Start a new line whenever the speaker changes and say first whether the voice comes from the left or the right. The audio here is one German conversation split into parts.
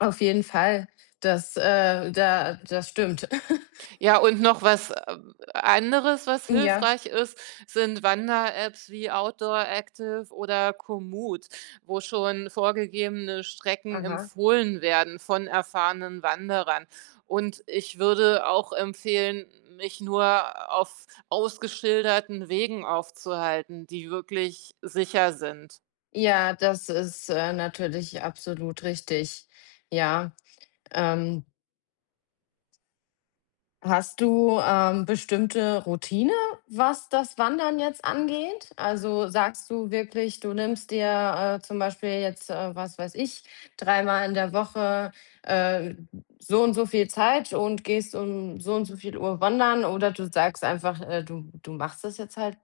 left: Auf jeden Fall, das äh, da das stimmt.
right: Ja und noch was, äh, anderes, was
left: Ja.
right: hilfreich ist, sind Wanderapps wie 'Outdooractive' oder 'Komoot', wo schon vorgegebene Strecken
left: Aha.
right: empfohlen werden von erfahrenen Wanderern. Und ich würde auch empfehlen, mich nur auf ausgeschilderten Wegen aufzuhalten, die wirklich sicher sind.
left: Ja, das ist, äh, natürlich absolut richtig. Ja, ähm Hast du, äh, bestimmte Routine, was das Wandern jetzt angeht? Also sagst du wirklich, du nimmst dir, äh, zum Beispiel jetzt, äh, was weiß ich, dreimal in der Woche, äh, so und so viel Zeit und gehst um so und so viel Uhr wandern oder du sagst einfach, äh, du du machst das jetzt halt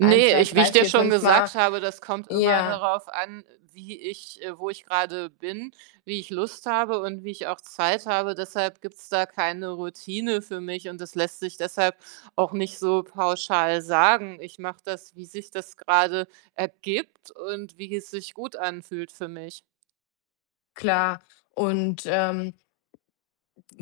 left: 1, 2,
right: ich wie
left: 3,
right: ich dir
left: 4,
right: schon
left: 5 Mal
right: gesagt habe, das kommt immer
left: ja.
right: darauf an, wie ich äh, wo ich gerade bin, wie ich Lust habe und wie ich auch Zeit habe. Deshalb gibt's da keine Routine für mich und das lässt sich deshalb auch nicht so pauschal sagen. Ich mache das, wie sich das gerade ergibt und wie es sich gut anfühlt für mich.
left: Klar. Und, ähm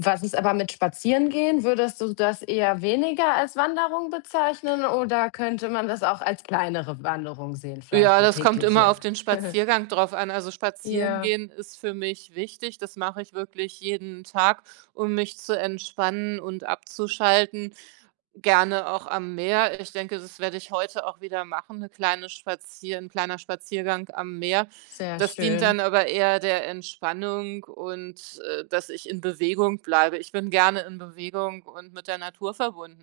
left: was ist aber mit Spazierengehen? Würdest du das eher weniger als Wanderung bezeichnen oder könnte man das auch als kleinere Wanderung sehen, vielleicht
right: Ja,
left: 'ne
right: das kommt immer
left: tägliche?
right: auf den Spaziergang drauf an. Also spazieren
left: Ja.
right: gehen ist für mich wichtig. Das mache ich wirklich jeden Tag, um mich zu entspannen und abzuschalten, gerne auch am Meer. Ich denke, das werde ich heute auch wieder machen, 'ne kleine spazieren 'n kleiner Spaziergang am Meer.
left: Sehr
right: Das dient
left: schön.
right: dann aber eher der Entspannung und, äh, dass ich in Bewegung bleibe. Ich bin gerne in Bewegung und mit der Natur verbunden.